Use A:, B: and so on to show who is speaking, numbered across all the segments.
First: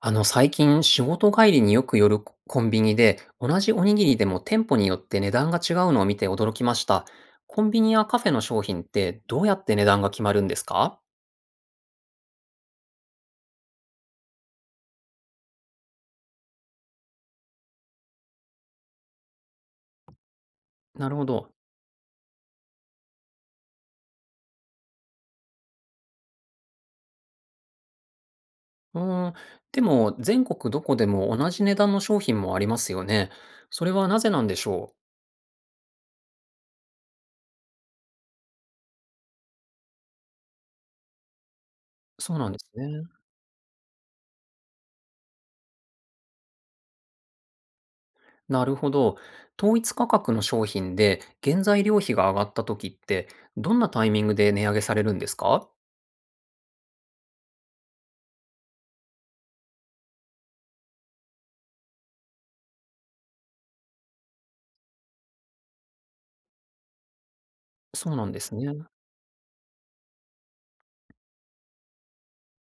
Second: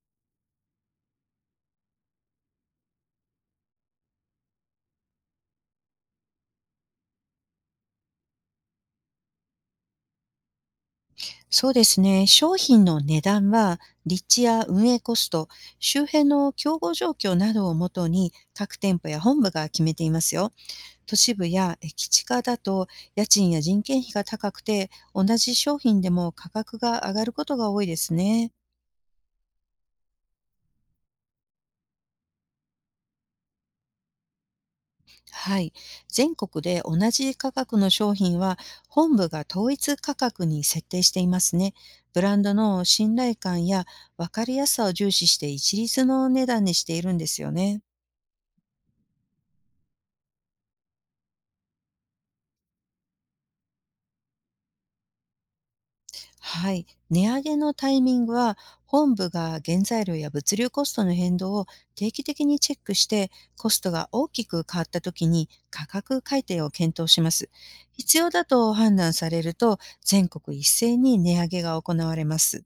A: 最近仕事帰りによく寄るコンビニで、同じおにぎりでも店舗によって値段が違うのを見て驚きました。コンビニやカフェの商品ってどうやって値段が決まるんですか？
B: そうですね。商品の値段は、立地や運営コスト、周辺の競合状況などをもとに、各店舗や本部が決めていますよ。
A: なる
B: 都
A: ほ
B: 市部
A: ど。
B: や駅地下だと、家賃や人件費が高くて、同じ商品でも価格が上がることが多いですね。
A: うーん。でも、全国どこでも同じ値段の商品もありますよね。それはなぜなんでしょう？
B: はい。全国で同じ価格の商品は、本部が統一価格に設定していますね。ブ
A: そ
B: ラ
A: う
B: ン
A: なん
B: ド
A: です
B: の信
A: ね。
B: 頼感や分かりやすさを重視して、一律の値段にしているんですよね。
A: なるほど。統一価格の商品で原材料費が上がった時って、どんなタイミングで値上げされるんですか？
B: はい。値上げのタイミングは、本部が原材料や物流コストの変動を定期的にチェックして、コストが大きく変わった時に価格改定を検討します。
A: そう
B: 必
A: な
B: 要
A: んで
B: だ
A: すね。
B: と判断されると、全国一斉に値上げが行われます。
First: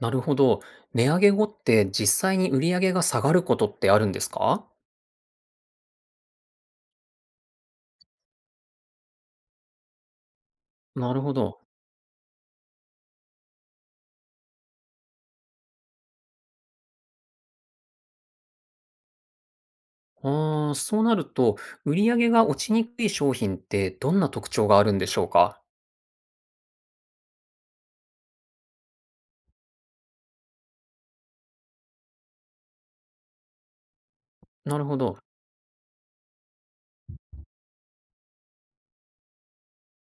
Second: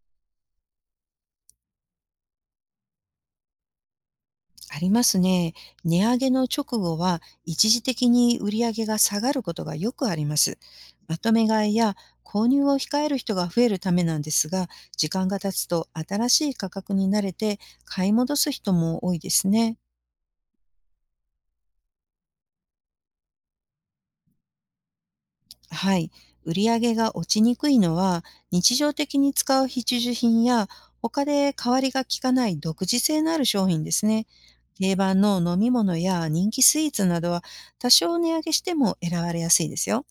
A: なるほど。値上げ後って実際に売り上げが下がることってあるんですか？
B: ありますね。値上げの直後は、一時的に売り上げが下がることがよくあります。
A: な
B: ま
A: るほ
B: とめ
A: ど。
B: 買いや購入を控える人が増えるためなんですが、時間が経つと新しい価格に慣れて買い戻す人も多いですね。
A: ああ、そうなると、売り上げが落ちにくい商品ってどんな特徴があるんでしょうか？
B: はい。売り上げが落ちにくいのは、日常的に使う必需品や、他で代わりが効かない独自性のある商品ですね。
A: なる
B: 定
A: ほど。
B: 番の飲み物や人気スイーツなどは、多少値上げしても選ばれやすいですよ。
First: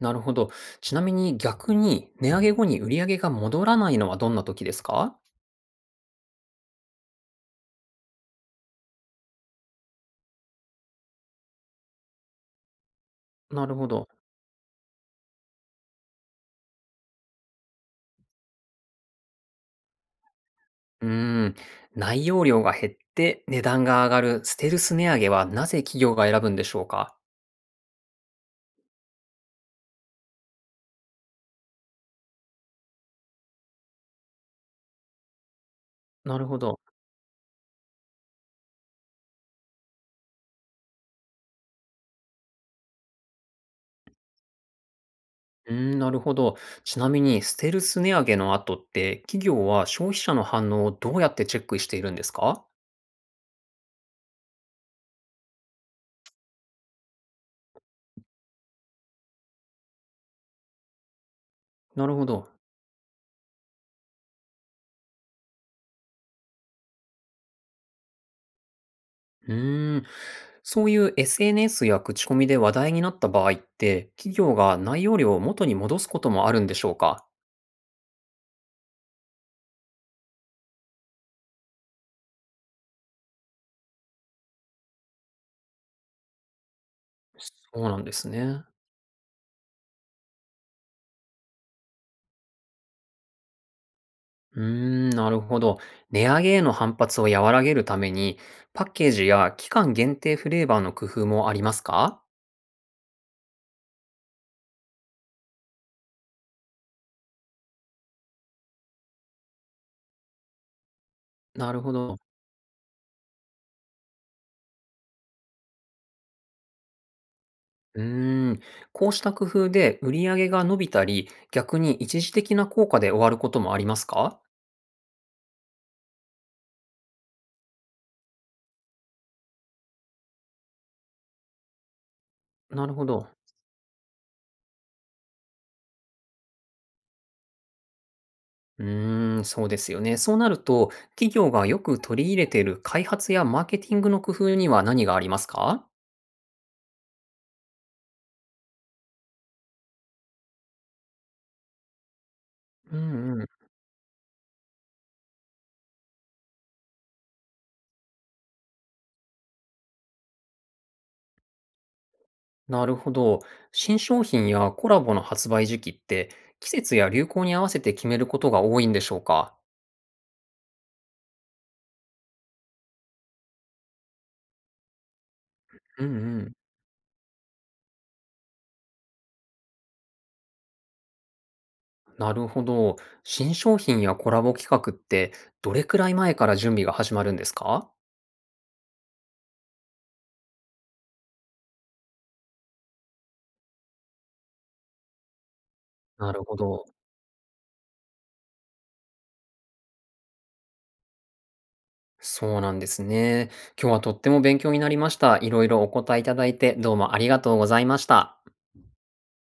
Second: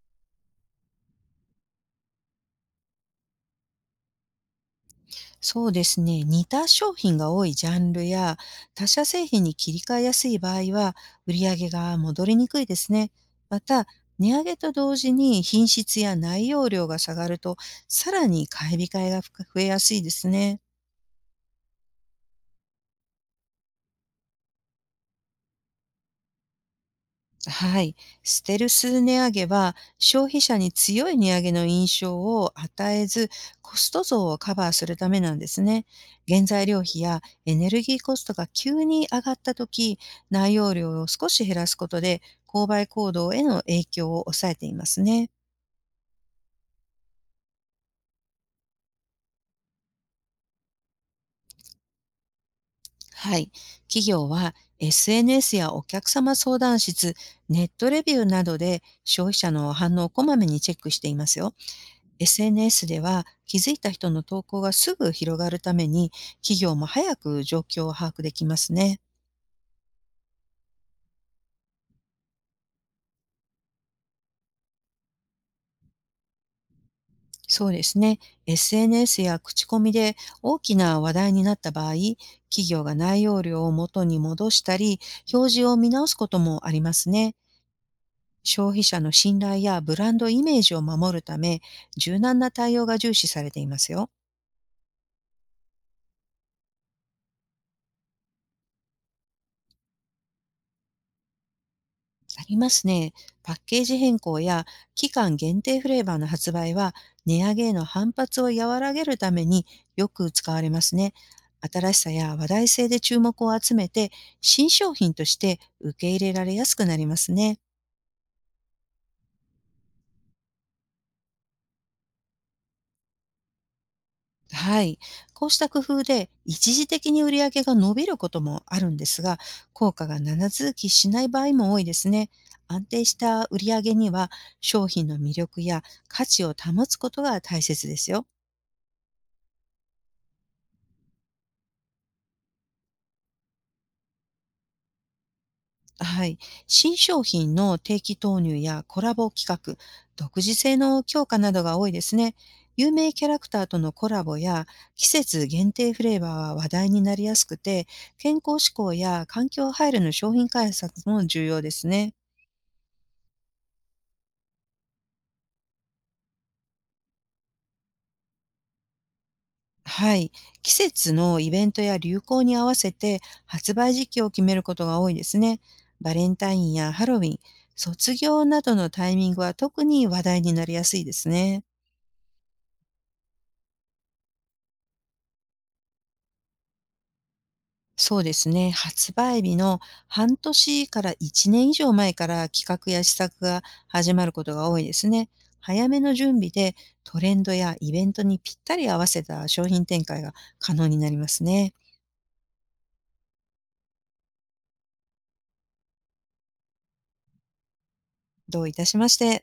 A: なるほど。ちなみに逆に値上げ後に売り上げが戻らないのはどんな時ですか？
B: そうですね。似た商品が多いジャンルや他社製品に切り替えやすい場合は、売り上げが戻りにくいですね。ま
A: なるほ
B: た、
A: ど。
B: 値上げと同時に品質や内容量が下がると、さらに買い控えが増えやすいですね。
A: うーん。内容量が減って値段が上がるステルス値上げはなぜ企業が選ぶんでしょうか？
B: はい。ステルス値上げは、消費者に強い値上げの印象を与えず、コスト増をカバーするためなんですね。
A: な
B: 原
A: るほ
B: 材
A: ど。
B: 料費やエネルギーコストが急に上がった時、内容量を少し減らすことで、購買行動への影響を抑えていますね。
A: うーん、なるほど。ちなみに、ステルス値上げの後って、企業は消費者の反応をどうやってチェックしているんですか？
B: はい。企業は SNS やお客様相談室、ネットレビューなどで消費者の反応をこまめにチェックしていますよ。
A: なるほど。
B: SNS では、気づいた人の投稿がすぐ広がるために、企業も早く状況を把握できますね。
A: うーん。そういう SNS や口コミで話題になった場合って、企業が内容量を元に戻すこともあるんでしょうか？
B: そうですね。SNS や口コミで大きな話題になった場合、企業が内容量を元に戻したり、表示を見直すこともありますね。
A: そうなんですね。
B: 消費者の信頼やブランドイメージを守るため、柔軟な対応が重視されていますよ。
A: うーん、なるほど。値上げへの反発を和らげるために、パッケージや期間限定フレーバーの工夫もありますか？
B: ありますね。パッケージ変更や期間限定フレーバーの発売は、値上げへの反発を和らげるためによく使われますね。
A: なるほ
B: 新しさ
A: ど。
B: や話題性で注目を集めて、新商品として受け入れられやすくなりますね。
A: うーん、こうした工夫で売り上げが伸びたり、逆に一時的な効果で終わることもありますか？
B: はい。こうした工夫で一時的に売り上げが伸びることもあるんですが、効果が長続きしない場合も多いですね。安
A: なるほ
B: 定し
A: ど。
B: た売り上げには、商品の魅力や価値を保つことが大切ですよ。
A: うーん、そうですよね。そうなると、企業がよく取り入れている開発やマーケティングの工夫には何がありますか？
B: はい。新商品の定期投入やコラボ企画、独自性の強化などが多いですね。有
A: う
B: 名キャ
A: ん
B: ラ
A: うん。
B: クターとのコラボや季節限定フレーバーは話題になりやすくて、健康志向や環境配慮の商品開発も重要ですね。
A: なるほど。新商品やコラボの発売時期って、季節や流行に合わせて決めることが多いんでしょうか？
B: はい。季節のイベントや流行に合わせて発売時期を決めることが多いですね。
A: うんう
B: バレン
A: ん。
B: タインやハロウィン、卒業などのタイミングは、特に話題になりやすいですね。
A: なるほど。新商品やコラボ企画って、どれくらい前から準備が始まるんですか？
B: そうですね。発売日の半年から1年以上前から、企画や施策が始まることが多いですね。早めの
A: な
B: 準
A: る
B: 備
A: ほ
B: で、
A: ど。
B: トレンドやイベントにぴったり合わせた商品展開が可能になりますね。
A: そうなんですね。今日はとっても勉強になりました。いろいろお答えいただいて、どうもありがとうございました。
B: どういたしまして。